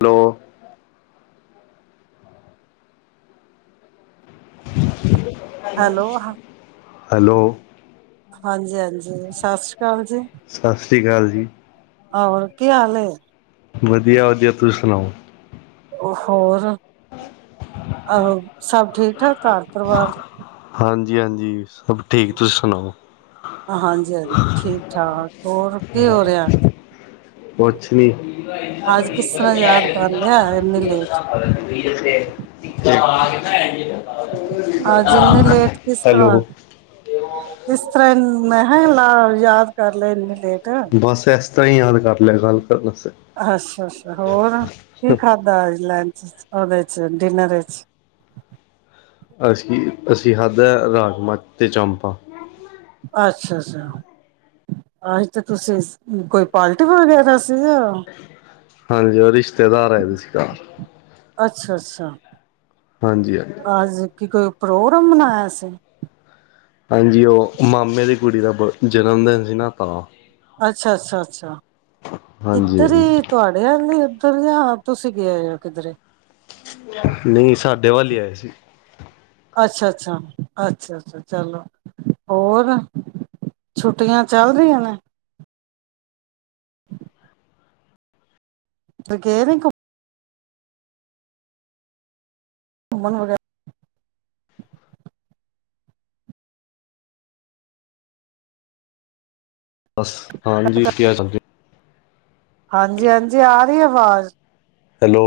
Hello. Hello hello. ਹਾਂਜੀ-ਹਾਂਜੀ, ਸਸ੍ਰੀ ਅਕਾਲ ਜੀ। ਸਸ੍ਰੀ ਅਕਾਲ ਜੀ। ਔਰ ਕੀ ਹਾਲ ਏ? ਵਧੀਆ-ਵਧੀਆ, ਤੁਸੀਂ ਸੁਣਾਓ। ਹੋਰ ਆਹੋ, ਸਭ ਠੀਕ-ਠਾਕ ਘਰ ਪਰਿਵਾਰ? ਹਾਂਜੀ-ਹਾਂਜੀ, ਸਭ ਠੀਕ ਤੁਸੀਂ ਸੁਣਾਓ। ਹਾਂਜੀ-ਹਾਂਜੀ, ਠੀਕ- ਠਾਕ ਹੋਰ ਕੀ ਹੋ ਰੇਯਾ? ਕੁਛ ਨੀਂ ਜੀ। ਅੱਜ ਕਿਸ ਤਰ੍ਹਾਂ ਯਾਦ ਕਰ ਲਿਆ ਇੰਨੀ ਲੇਟ [inaudible] ਅੱਜ ਇਨੇ ਲੇਟ, ਕਿਸ ਤਰਾਂ? ਇਸ ਤਰਾਂ, ਮੈਂਹੈ ਲਾ ਯਾਦ ਕਰ ਲੈ ਇੰਨੀ ਲੇਟ। ਬਸ, ਇਸ ਤਰ੍ਹਾਂ ਹੀ ਯਾਦ ਕਰ ਲੇਯਾ, ਗੱਲ ਕਰਨ ਆਸਤੇ। ਅੱਸ਼ਾ-ਅੱਸ਼ਾ, ਹੋਰ ਕੀ ਖਾਧਾ ਲੰਚ ਓਦੇ ਚ ਡਿਨਰ ਏਚ? ਅਸੀ ਅਸੀ ਖਾਧਾ ਰਾਜਮਾ ਤੇ ਚਾਮਪਾ। ਅੱਸ਼ਾ-ਅੱਸ਼ਾ। ਅੱਜ ਤਾਂ ਤੁਸੀਂ ਕੋਈ ਪਾਲਟੀ ਵਗੈਰਾ ਸੀ ਯਾਂ? ਹਾਂਜੀ ਰਿਸ਼ਤੇਦਾਰ ਆਏ ਹੋਏ ਸੀ ਘਰ, ਅੱਛਾ -ਅੱਛਾ ਹਾਂਜੀ -ਹਾਂਜੀ। ਅੱਜ ਕੀ ਕੋਈ ਪ੍ਰੋਗਰਾਮ ਮਨਾਇਆ ਸੀ। ਹਾਂਜੀ ਉ ਮਾਮੇ ਦੀ ਕੁੜੀ ਦਾ ਜਨਮ ਦਿਨ ਸੀ ਨਾ, ਤਾਂ। ਅੱਛਾ -ਅੱਛਾ, ਅੱਛਾ ਹਾਂਜੀ ਇੱਧਰ ਹਾਂਜੀ ਹੀ ਤੁਹਾਡੇ ਆਲ ਇ ਐ। ਕਹਿੰਦੇ ਆਪ ਤੁਸੀਂ ਗਏ ਹੋਏ ਓ ਕਿੱਧਰੇ। ਨਈ ਸਾਡੇ ਵੱਲ ਈ ਆਏ ਸੀ। ਅੱਛਾ- ਅੱਛਾ, ਅੱਛਾ -ਅੱਛਾ ਚਲੋ, ਹੋਰ? ਛੁੱਟੀਆਂ ਚੱਲ ਰਹੀਆਂ ਨੇ। ਹ ਗਏ ਨਹੀਂ ਘੁ- ਘੁੰਮਨ ਵਗੈਰਾ- ਬਸ ਕੱਟ ਹਾਂਜੀ ਕੱਟ ਕੈ ਸਕਦੇ ਓ, ਹਾਂਜੀ- ਹਾਂਜੀ ਆ ਰਹੀ ਐ ਆਵਾਜ਼, ਹੈਲੋ,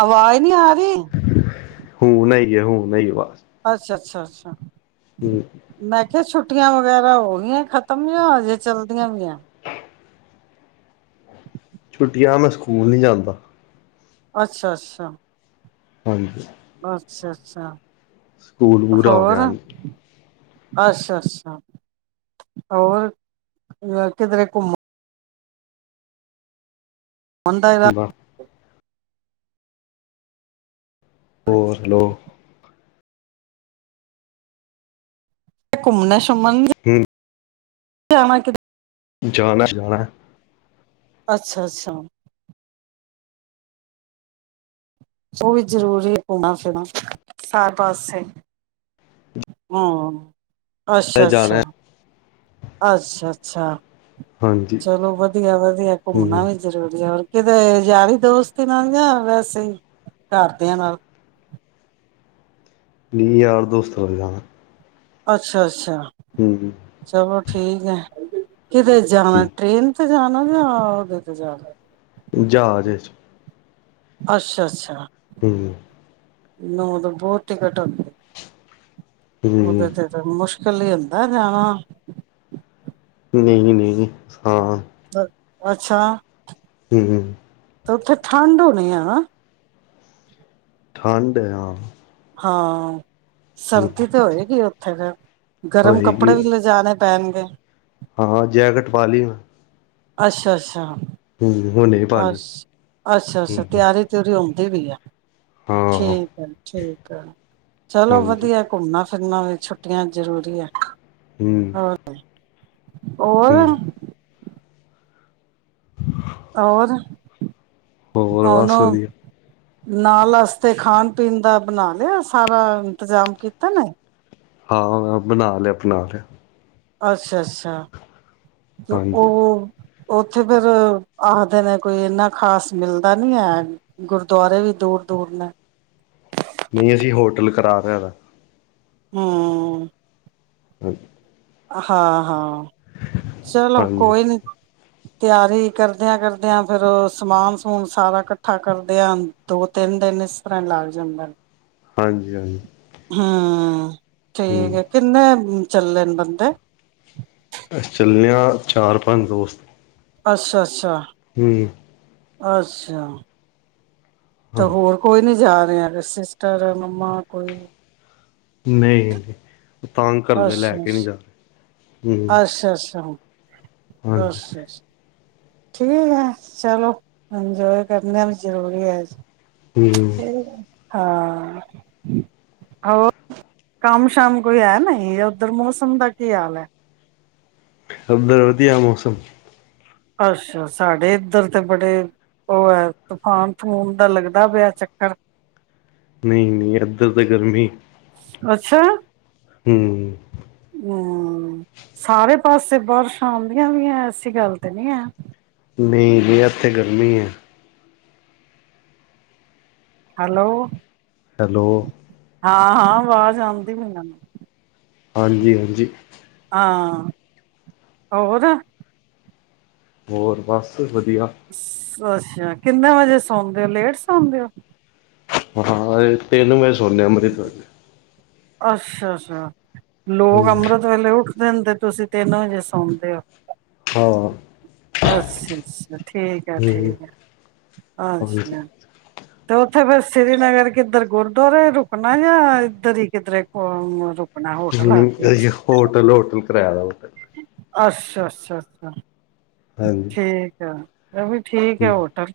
ਆਵਾਜ਼ ਨੀ ਆ ਰਹੀ। ਹੂੰ ਨ ਆਈ ਐ ਹੂੰ ਨ ਆਈ ਐ ਵਾਜ ਅੱਛਾ- ਅੱਛਾ, ਅੱਛਾ। ਹੂੰ। ਮੈਂ ਕਿਹਾ ਛੁੱਟੀਆਂ ਵਗੈਰਾ ਹੋ ਗਈਆਂ ਖਤਮ ਯਾ ਹਜੇ ਚਲਦੀਆਂ ਵੀ ਆ ਐ। ਛੁੱਟੀਆਂ ਮੈਂ ਸਕੂਲ ਨੀ ਜਾਂਦਾ। ਅੱਛਾ- ਅੱਛਾ। ਹਾਂਜੀ। ਅੱਛਾ- ਅੱਛਾ ਸਕੂਲ ਪੂਰਾ ਹੋ ਗਿਆ ਹੋਰ? ਹਾਂਜੀ ਅੱਛਾ- ਅੱਛਾ ਹੋਰ ਕਿਧਰੇ ਘੁੰਮਣ? ਹੁਣ ਦਾਇ ਤਾ ਬਸ ਹੋਰ ਹੈਲੋ, ਘੁੰਮਣਾ- ਸੂਮਨ ਦ ਹਿਲ- ਜਾਣਾ ਕਿਧਰੇ- ਜਾਣਾ- ਜਾਣਾ ਐ ਅੱਛਾ- ਅੱਛਾ। ਉਹ ਵੀ ਜ਼ਰੂਰੀ ਐ ਘੁੰਮਣਾ- ਫਿਰਨਾ ਸਾਥ ਆਸਤੇ। ਹਾਂ ਅੱਛਾ- ਅੱਛਾ। ਜਾਣਾ ਅੱਛਾ- ਅੱਛਾ ਹਾਂਜੀ ਚਲੋ ਵਧੀਆ- ਵਧੀਆ ਹੂੰ ਘੁੰਮਣਾ ਵੀ- ਜ਼ਰੂਰੀ ਐ, ਹੋਰ ਕਿਤੇ ਯਾਰੀ ਦੋਸਤੀ ਨਾਲ ਜਾਂ ਵੈਸੇ ਹੀ ਘਰਦਿਆਂ ਨਾਲ। ਨੀ ਯਾਰ ਦੋਸਤਾ ਨਾਲ। ਅੱਛਾ- ਅੱਛਾ। ਹੂੰ -ਹੂੰ। ਚਲੋ ਠੀਕ ਐ, ਕਿਧਰੇ ਜਾਣਾ ਠੀਕ ਟ੍ਰੇਨ ਤੇ ਜਾਣਾ ਜਾਂ ਉਹਦੇ ਤੇ ਜਾਣਾ। ਜਾਹਾਜ ਇਚ। ਅੱਛਾ- ਅੱਛਾ। ਹੂੰ। ਨੋ ਓਦਾ ਬੋਤ ਇਕਟ ਹੋਂਦੀ ਐ। ਹੂੰ ਉਹਦੇ ਤੇ ਤਾਂ ਮੁਸ਼ਕਿਲ ਹੀ ਹੁੰਦਾ ਜਾਣਾ ਨਹੀਂ- ਨਹੀਂ ਹਾਂ ਅ ਅੱਛਾ ਹੂੰ ਤੇ ਉੱਥੇ ਠੰਡ ਹੋਣੀ ਆ ਨਾ ਠੰਡ ਹੈ ਹਾਂ ਹਾਂ ਹੂੰ ਸਰਦੀ ਤੇ ਹੋਏਗੀ ਉੱਥੇ ਫਿਰ ਗਰਮ ਹੋਏਗੀ ਕੱਪੜੇ ਵੀ ਲਿਜਾਣੇ ਪੈਣਗੇ ਹਾਂ ਜੈਕਟ ਪਾ ਲਈ। ਅੱਛਾ -ਅੱਛਾ ਹੂੰ ਹੁਣ ਅੱਛ, ਅੱਛਾ- ਅੱਛਾ ਤਿਆਰੀ ਤਉਰੀ ਹੁੰਦੀ ਪਯੀ ਆ ਹਾਂ ਠੀਕ ਆ ਠੀਕ ਆ, ਚਲੋ ਹਾਂਜੀ ਵਧੀਆ ਘੁੰਮਣਾ ਫਿਰਨਾ ਵੀ ਛੁੱਟੀਆਂ ਜ਼ਰੂਰੀ ਹੈ। ਹੂੰ। ਔਰ। ਹੂੰ ਔਰ ਹੋਰ ਬਸ ਉਹਨੂੰ। ਵਧੀਆ ਨਾਲ ਆਸਤੇ ਖਾਣ ਪੀਣ ਦਾ ਬਣਾ ਲਿਆ, ਸਾਰਾ ਇੰਤਜ਼ਾਮ ਕੀਤੇ ਨੇ। ਹਾਂ ਬਣਾ ਲਿਆ, ਆਪਣਾ ਤੇ। ਅੱਛਾ- ਅੱਛਾ ਤੇ ਓ। ਹਾਂਜੀ ਉੱਥੇ ਫੇਰ ਆਖਦੇ ਨੇ ਕੋਈ ਏਨਾ ਖ਼ਾਸ ਮਿਲ਼ਦਾ ਨੀ ਹੈ। ਗੁਰਦੁਆਰੇ ਵੀ ਦੂਰ ਦੂਰ ਨੇ ਨਹੀਂ ਅਸੀਂ ਹੋਟਲ ਕਰਾ ਦਿਆ ਦਾ ਹਾਂ ਹਾਂਜੀ ਹਾਂ ਹਾਂ ਚਲੋ ਹਾਂਜੀ ਕੋਈ ਨੀ ਤਿਆਰੀ ਕਰਦਿਆਂ ਕਰਦਿਆਂ ਫਿਰ ਉਹ ਸਮਾਨ ਸਮੂਨ ਸਾਰਾ ਕੱਠਾ ਕਰਦਿਆਂ ਦੋ ਤਿੰਨ ਦਿਨ ਇਸ ਤਰ੍ਹਾਂ ਲੱਗ ਜਾਂਦਾ ਹਾਂਜੀ ਹਾਂਜੀ ਹਾਂ ਠੀਕ ਹੂੰ ਹੈ ਕਿੰਨੇ ਚੱਲੇ ਨੇ ਬੰਦੇ ਅਸੀ ਚਲੇ ਆ ਚਾਰ ਪੰਜ ਦੋਸਤ ਅੱਛਾ ਅੱਛਾ ਹੂੰ ਅੱਛਾ ਤਾਂ ਹਾਂਜੀ ਹੋਰ ਕੋਈ ਨਹੀਂ ਜਾਂ ਰਿਹਾ ਕਿ ਸਿਸਟਰ ਮੰਮਾ ਕੋਈ ਨਹੀਂ ਨਹੀਂ ਤੰਗ ਕਰਦੇ ਲੈ ਅੱਛਾ ਕੇ ਨਹੀਂ ਜਾਦੇ ਅੱਛਾ ਅੱਛਾ ਅੱਛਾ ਹਾਂਜੀ ਅੱਛਾ ਠੀਕ ਹੈ ਚਲੋ ਇੰਜੋਏ ਕਰਨਾ ਵੀ ਜ਼ਰੂਰੀ ਹੈ ਹੂੰ ਇਹ ਹਾਂ ਹੋਰ ਕੰਮ ਸ਼ਮ ਕੋਈ ਹੈ ਨਈ ਉੱਧਰ ਮੌਸਮ ਦਾ ਕੀ ਹਾਲ ਹੈ ਸਮਦਰ ਵਧੀਆ ਮੌਸਮ ਅੱਛਾ ਸਾਡੇ ਇੱਧਰ ਤੇ ਬੜੇ ਉਹ ਹੈ ਤੂਫਾਨ ਤਫੂਨ ਦਾ ਲੱਗਦਾ ਪਿਆ ਚੱਕਰ ਨਹੀਂ ਨਹੀਂ ਇੱਧਰ ਤਾਂ ਗਰਮੀ ਅੱਛਾ। ਹੂੰ ਹਮ ਸਾਰੇ ਪਾਸੇ ਬਾਰਸ਼ਾ ਆਦੀਆ ਪਿਆ ਐ ਐਸੀ ਗੱਲ ਤੇ ਨੀ ਹੈ। ਨਈ ਜੀ ਐਥੇ ਗਰਮੀ ਐ। ਹੈਲੋ ਹੈਲੋ ਹਾਂ ਹਾਂ ਆਵਾਜ ਆਂਦੀ ਪੀ ਨੂੰ। ਹਾਂਜੀ ਹਾਂਜੀ। ਹਾਂ ਹੋਰ? ਹੋਰ ਬਸ ਵਧੀਆ। ਅੱਛਾ। ਕਿੰਨੇ ਵਜੇ ਸੌਦੇ ਓ ਲੇਟ ਸੌਂਦੇ ਓ? ਹਾਂ ਅ ਤਿਨ ਵਜੇ ਸੋਨੇ ਆ ਅਮ੍ਰਿਤ ਵੇਲੇ। ਅੱਸ਼ਾ ਅੱਸ਼ਾ ਲੋਗ ਹੂੰ ਅਮ੍ਰਿਤ ਵੇਲੇ ਉਠਦੇ ਨੇ ਤੇ ਤੁਸੀਂ ਤਿੰਨ ਵਜੇ ਸੌਂਦੇ ਓ। ਹਾਂ। ਅੱਛਾ ਅੱਛਾ ਠੀਕ ਐ ਹੂੰ ਠੀਕ ਐ ਅੱਛਾ। [inaudible] ਤੇ ਓਥੇ ਫੇਰ ਸ੍ਰੀਨਗਰ ਕਿੱਧਰ ਗੁਰਦਆਰੇ ਰੁਕਨਾ ਯਾ ਇੱਧਰ ਈ ਕਿਧਰੇ ਰੁਕ ਹੋਟਲ ਹੋਟਲ ਕਰਾਆ ਦਾ ਓ ਤੇ। ਅੱਸ਼ਾ ਅੱਸ਼ਾ ਅੱਸ਼ਾ ਹਾਂਜੀ ਠੀਕ ਐ। ਏ ਵੀ ਠੀਕ ਐ ਹੂੰ ਹੋਟਲ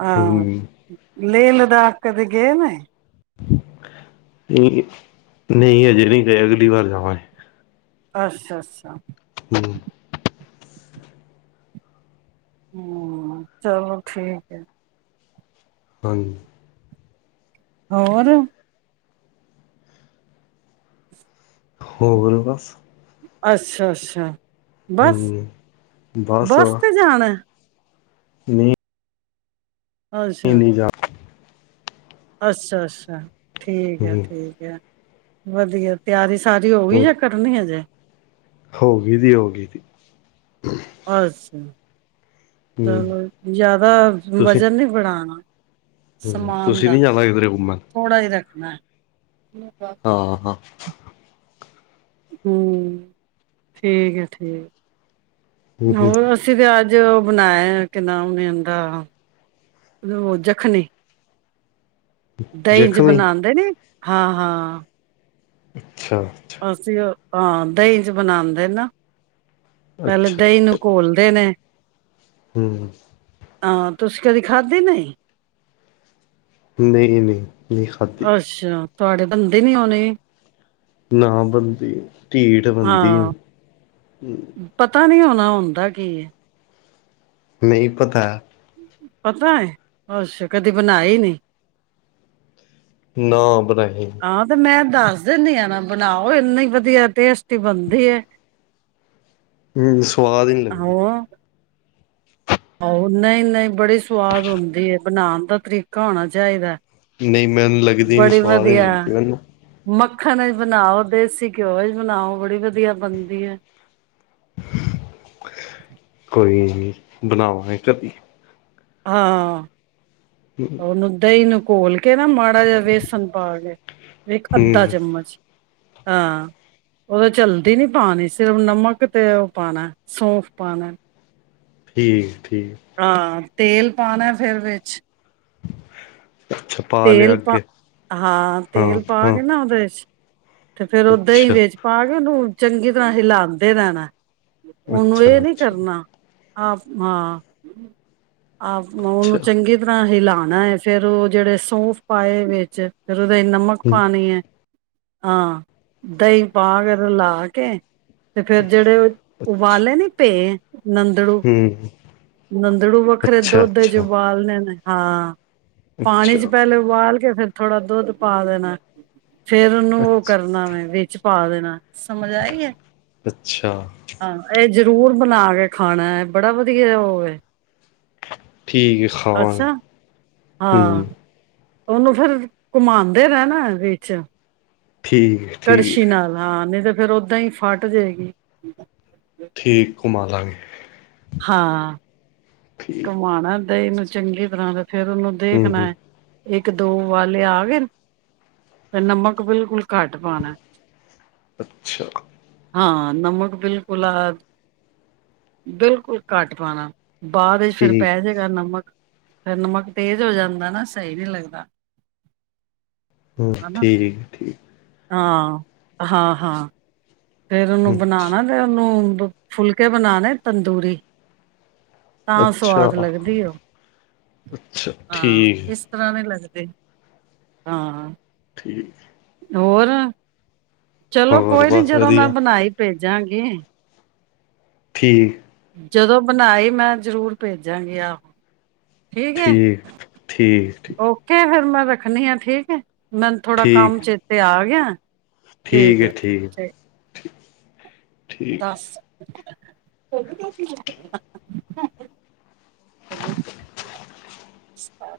ਹਾਂ। ਹੂੰ ਲੇਹ-ਲਦਾਖ ਕਦੀ ਗੇ ਨੇ? ਨਈ ਹਜੇ ਨੀ ਗਏ ਅਗਲੀ ਵਾਰ ਜਾਵਾਂਗੇ। ਅੱਸ਼ਾ ਅੱਸ਼ਾ। ਹੂੰ। ਹੂੰ ਚਲੋ ਠੀਕ ਏ। ਹਾਂਜੀ। ਹੋਰ ਹੋਰ ਬਸ। ਅੱਸ਼ਾ ਅੱਸ਼ਾ ਬੱਸ ਹੂੰ ਬੱਸ ਤੇ ਜਾਨਾ ਐ? ਨੀ ਅੱਸ਼ਾ। ਜਾ ਅੱਸ਼ਾ ਅੱਸ਼ਾ ਠੀਕ ਹੂੰ ਏ ਠੀਕ ਏ ਵਧੀਆ ਤਆਰੀ ਸਾਰੀ ਹੋ ਗਈ ਐ ਹੋਰ ਯਾ ਕਰ ਰਨੀ ਏ ਹਜੇ ਹੋ ਗਿ ਜੀ ਹੋਗੀ ਜੀ। ਅੱਸ਼ਾ ਚਲੋ ਜਾਦਾ ਤੁਸੀਂ ਵਜ਼ਨ ਨੀ ਬੜਾਨਾ। ਹੂੰ ਸਮਾਨ ਤੁਸੀਂ ਦਾ ਨਹੀਂ ਜਾਣਾ ਕਿਧਰੇ ਘੁੰਮਣ ਥੋੜਾ ਈ ਰੱਖਨਾ ਐ। ਆ-ਹਾ। ਹੂੰ ਠੀਕ ਏ ਠੀਕ ਹੂੰ ਏ ਹੂੰ ਹੋਰ ਰਸ ਅਸੀ ਤੇ ਅੱਜ ਓ ਬਣਾਆ ਐ ਕਿ ਨਾਮ ਏ ਓਂਦਾ। ਓ ਜਖਨੀ ਦਹੀ ਚ ਜ਼ਖਮੀ ਬਨਾਂਦੇ ਨੀ ਹਾਂ ਹਾਂ। ਅੱਛਾ। ਅੱਛਾ ਅਸੀ ਓ ਹਾਂ ਦਹੀ ਚ ਬਨਾਂਦੇ ਨਾ ਪੇਲੇ ਅੱਛਾ ਦਹੀ ਨੂੰ ਕੋਲਦੇ ਨੇ। ਹੂੰ। ਹਾਂ ਤੁਸੀ ਕਦੀ ਖਾਧੀ ਨਈ? ਨਈ ਨਈ ਨੀ ਖਾਦੀ। ਅੱਛਾ, ਤੁਆਡੇ ਬਨਦੇ ਨੀ ਓਣੇ ਨਾ ਬਨਦੀ, ਢੀਟ ਬਨਦੀ ਏ। ਹਾਂ ਪਤਾ ਨੀ ਓਣਾ ਓਂਦਾ ਕੀ ਏ। ਨਈ ਪਤੈ। ਪਤਾ ਏ, ਅੱਛਾ ਕਦੀ ਬਣਾਈ ਨੀ। ਨਾ ਬਨਾਈ ਹਾਂ ਤੇ ਮੈਂ ਦਾੱਸ ਦੇਨੀ ਆ ਨਾ ਬਨਾਓ ਏਨਈ ਵਦੀਆ ਟੇਸਟੀ ਬਨਦੀ ਏ। ਹੂੰ ਸਵਾਦ ਈ ਨੀ ਲੱਦੀ ਆਓ ਨਈ-ਨਈ ਬੜੀ ਸਵਾਦ ਓਂਦੀ ਏ ਬਨਾਣ ਦਾ ਤਰੀਕਾ ਓਣਾ ਚਾਈਦੈ। ਨਈ ਮੈਨ ਲੱਗਦੀ ਨੀ ਸਵਾਦ ਈ ਲੱਗਦੀ ਮੈਨੂੰ। ਮੱਖਨ ਏਚ ਬਨਾਓ ਦੇਸੀ ਘਯੋ ਏਚ ਬਨਾਓ ਬੜੀ ਵਦੀਆ ਬਨਦੀ ਏ। ਕੋਈ ਨੀ ਬਨਾਵਾਗੇ ਕਦੀ। ਹਾਂ, ਓਨੂੰ ਦੱਈ ਨੂੰ ਘੋਲ ਕੇ ਨਾ ਮਾੜਾ ਜੇਆ ਵੇਸਨ ਪਾ ਕੇ ਏਕ ਅੱਦਾ ਹੂੰ ਚਮਚ, ਹਾਂ ਓਦੇ ਚ ਅਲਦੀ ਨੀ ਪਾਨੀ ਸਿਰਫ ਨਮਕ ਤੇ ਓ ਪਾਨੈ ਸੌਂਫ ਪਾਨੈ। ਠੀਕ ਏ ਠੀਕ। ਹਾਂ, ਤੇਲ ਪਾਣੈ ਫੇਰ ਵੇਚ ਅੱਛਾ। ਲਿਆ ਤੇਲ ਪਾ, ਅੱਗੇ ਹਾਂ ਤੇਲ ਪਾ ਕੇ ਨਾ ਓਦੇ ਵੇਚ ਤੇ ਫੇਰ ਓ ਦੱਈ ਅੱਛਾ ਵੇਚ ਪਾ ਕੇ ਓਨੂੰ ਚੰਗੀ ਤਰ੍ਹਾਂ ਹਿਲਾਂਦੇ ਰੈਣੈ ਓਨੂੰ ਏ ਅੱਛਾ ਨੀ ਅੱਛਾ ਕਰਨਾ ਆਪ ਹਾਂ, ਆਪ ਅੱਛਾ ਓਨੂੰ ਚੰਗੀ ਤੜਾ ਹਿਲਾਨਾ ਏ ਫੇਰ ਓ ਜੜੇ ਸੌਂਫ ਪਾਏ ਵੇਚ, ਫੇਰ ਓਦੇ ਨਮਕ ਹੂੰ ਪਾਣੀ ਏ, ਹਾਂ ਦਈ ਪਾ ਕੇ ਰਲਾ ਕੇ ਤੇ ਫੇਰ ਜੜੇ ਓ, ਅੱਛਾ ਉਬਾਲੇ ਨੀ ਪੇਂ ਨੰ ਨੰਦੜੂ, ਹੂੰ ਨੰਦੜੂ ਵੱਖਰੇ ਅੱਛਾ ਦੋਦ ਏਚ ਅੱਛਾ ਉਬਾਲਨੇ ਨੇ ਹਾਂ ਪਾਣੀ ਚ ਅੱਛਾ ਪੈਲੇ ਉਬਾਲ ਕੇ ਫੇਰ ਥੋੜਾ ਦੋਧ ਪਾ ਦੇਣੈ ਫੇਰ ਓਨੂੰ ਓ ਅੱਛਾ ਕਰਨਾ ਵੇ ਵੇਚ ਪਾ ਦੇਨੈ, ਸਮਝ ਆਈ ਏ। ਅੱਛਾ। ਹਾਂ ਐ ਜਰੂਰ ਬਨਾ ਕੇ ਖਾਣਾ ਏ ਬੜਾ ਵਦੀਆ ਐ ਓ ਵੇ ਠੀਕ ਹੈ ਖਾਵਾਂਗੇ ਅੱਛਾ, ਹਾਂ। ਹੂੰ ਓਨੂੰ ਫੇਰ, ਕੁਮਾਨਦੇ ਰੈਨੈ ਵੇਚ ਠੀਕ ਏ। ਕੜਸ਼ੀ ਨਾਲ ਹਾਂ ਨਈ ਤੇ ਫੇਰ ਓ ਦਈ ਫਾਟ ਜੇਗੀ। ਠੀਕ, ਕੁਮਾ ਦਾ ਗੇ। ਹਾਂ। ਠੀਕ ਕੁਮਾਨਾ ਦਈ ਨੂੰ ਚੰਗੀ ਤਰਾ ਤੇ ਫੇਰ ਉਨੂੰ ਹੂੰ ਦੇਖਨਾ ਹੂੰ ਏ ਏਕ ਦੋ ਉਬਾਲੇ ਆ ਗਏਨ ਤੇ ਨਮਕ ਬਿਲਕੁਲ ਘਾੱਟ ਪਾਨੈ ਅੱਛਾ। ਹਾਂ ਨਮਕ ਬਿਲਕੁਲ, ਬਿਲਕੁਲ ਘਾੱਟ ਪਾਣਾ ਬਾਦ ਏਚ ਫੇਰ ਠੀਕ ਪੈ ਜੇਗਾ ਨਮਕ, ਫੇਰ ਨਮਕ ਤੇਜ ਓ ਜਨਦੈ ਨਾ ਸਈ ਨੀ ਲੱਗਦਾ ਹੂੰ ਹਨਾ ਠੀਕ ਏ ਠੀਕ। ਹਾਂ, ਹਾਂ-ਹਾਂ। ਫੇਰ ਉਨੂੰ ਹੂੰ ਬਣਾ ਤੇ ਉਨੂੰ ਫੁਲਕੇ ਬਨਾਣੇ ਤੰਦੂਰੀ। ਤਾਂ ਅੱਛਾ ਸਵਾਦ ਲੱਗਦੀ ਏ ਓ, ਅੱਛਾ ਹਾਂ ਠੀਕ ਹਾਂ ਮੈਂ ਲੱਗਦੇ ਹਾਂ ਠੀਕ ਹੋਰ ਚਲੋ ਹੋਰ ਕੋਈ ਨੀ ਬਸ ਜਦੋਂ ਮੈਂ ਵਧੀਆ ਬਣਾਈ ਭੇਜਾਂਗੀ ਠੀਕ ਜਦੋਂ ਬਣਾਈ ਮੈਂ ਜ਼ਰੂਰ ਭੇਜਾਂਗੀ ਆਹੋ ਠੀਕ ਏ ਓਕੇ ਫੇਰ ਮੈਂ ਰੱਖਣੀ ਆ ਠੀਕ ਏ। ਮੈਨ ਥੋੜਾ ਕੰਮ ਠੀਕ ਚੇਤੇ ਆ ਗਿਐ ਠੀਕ ਏ ਠੀਕ ਠੀਕ ਦਸ [unintelligible] [inaudible]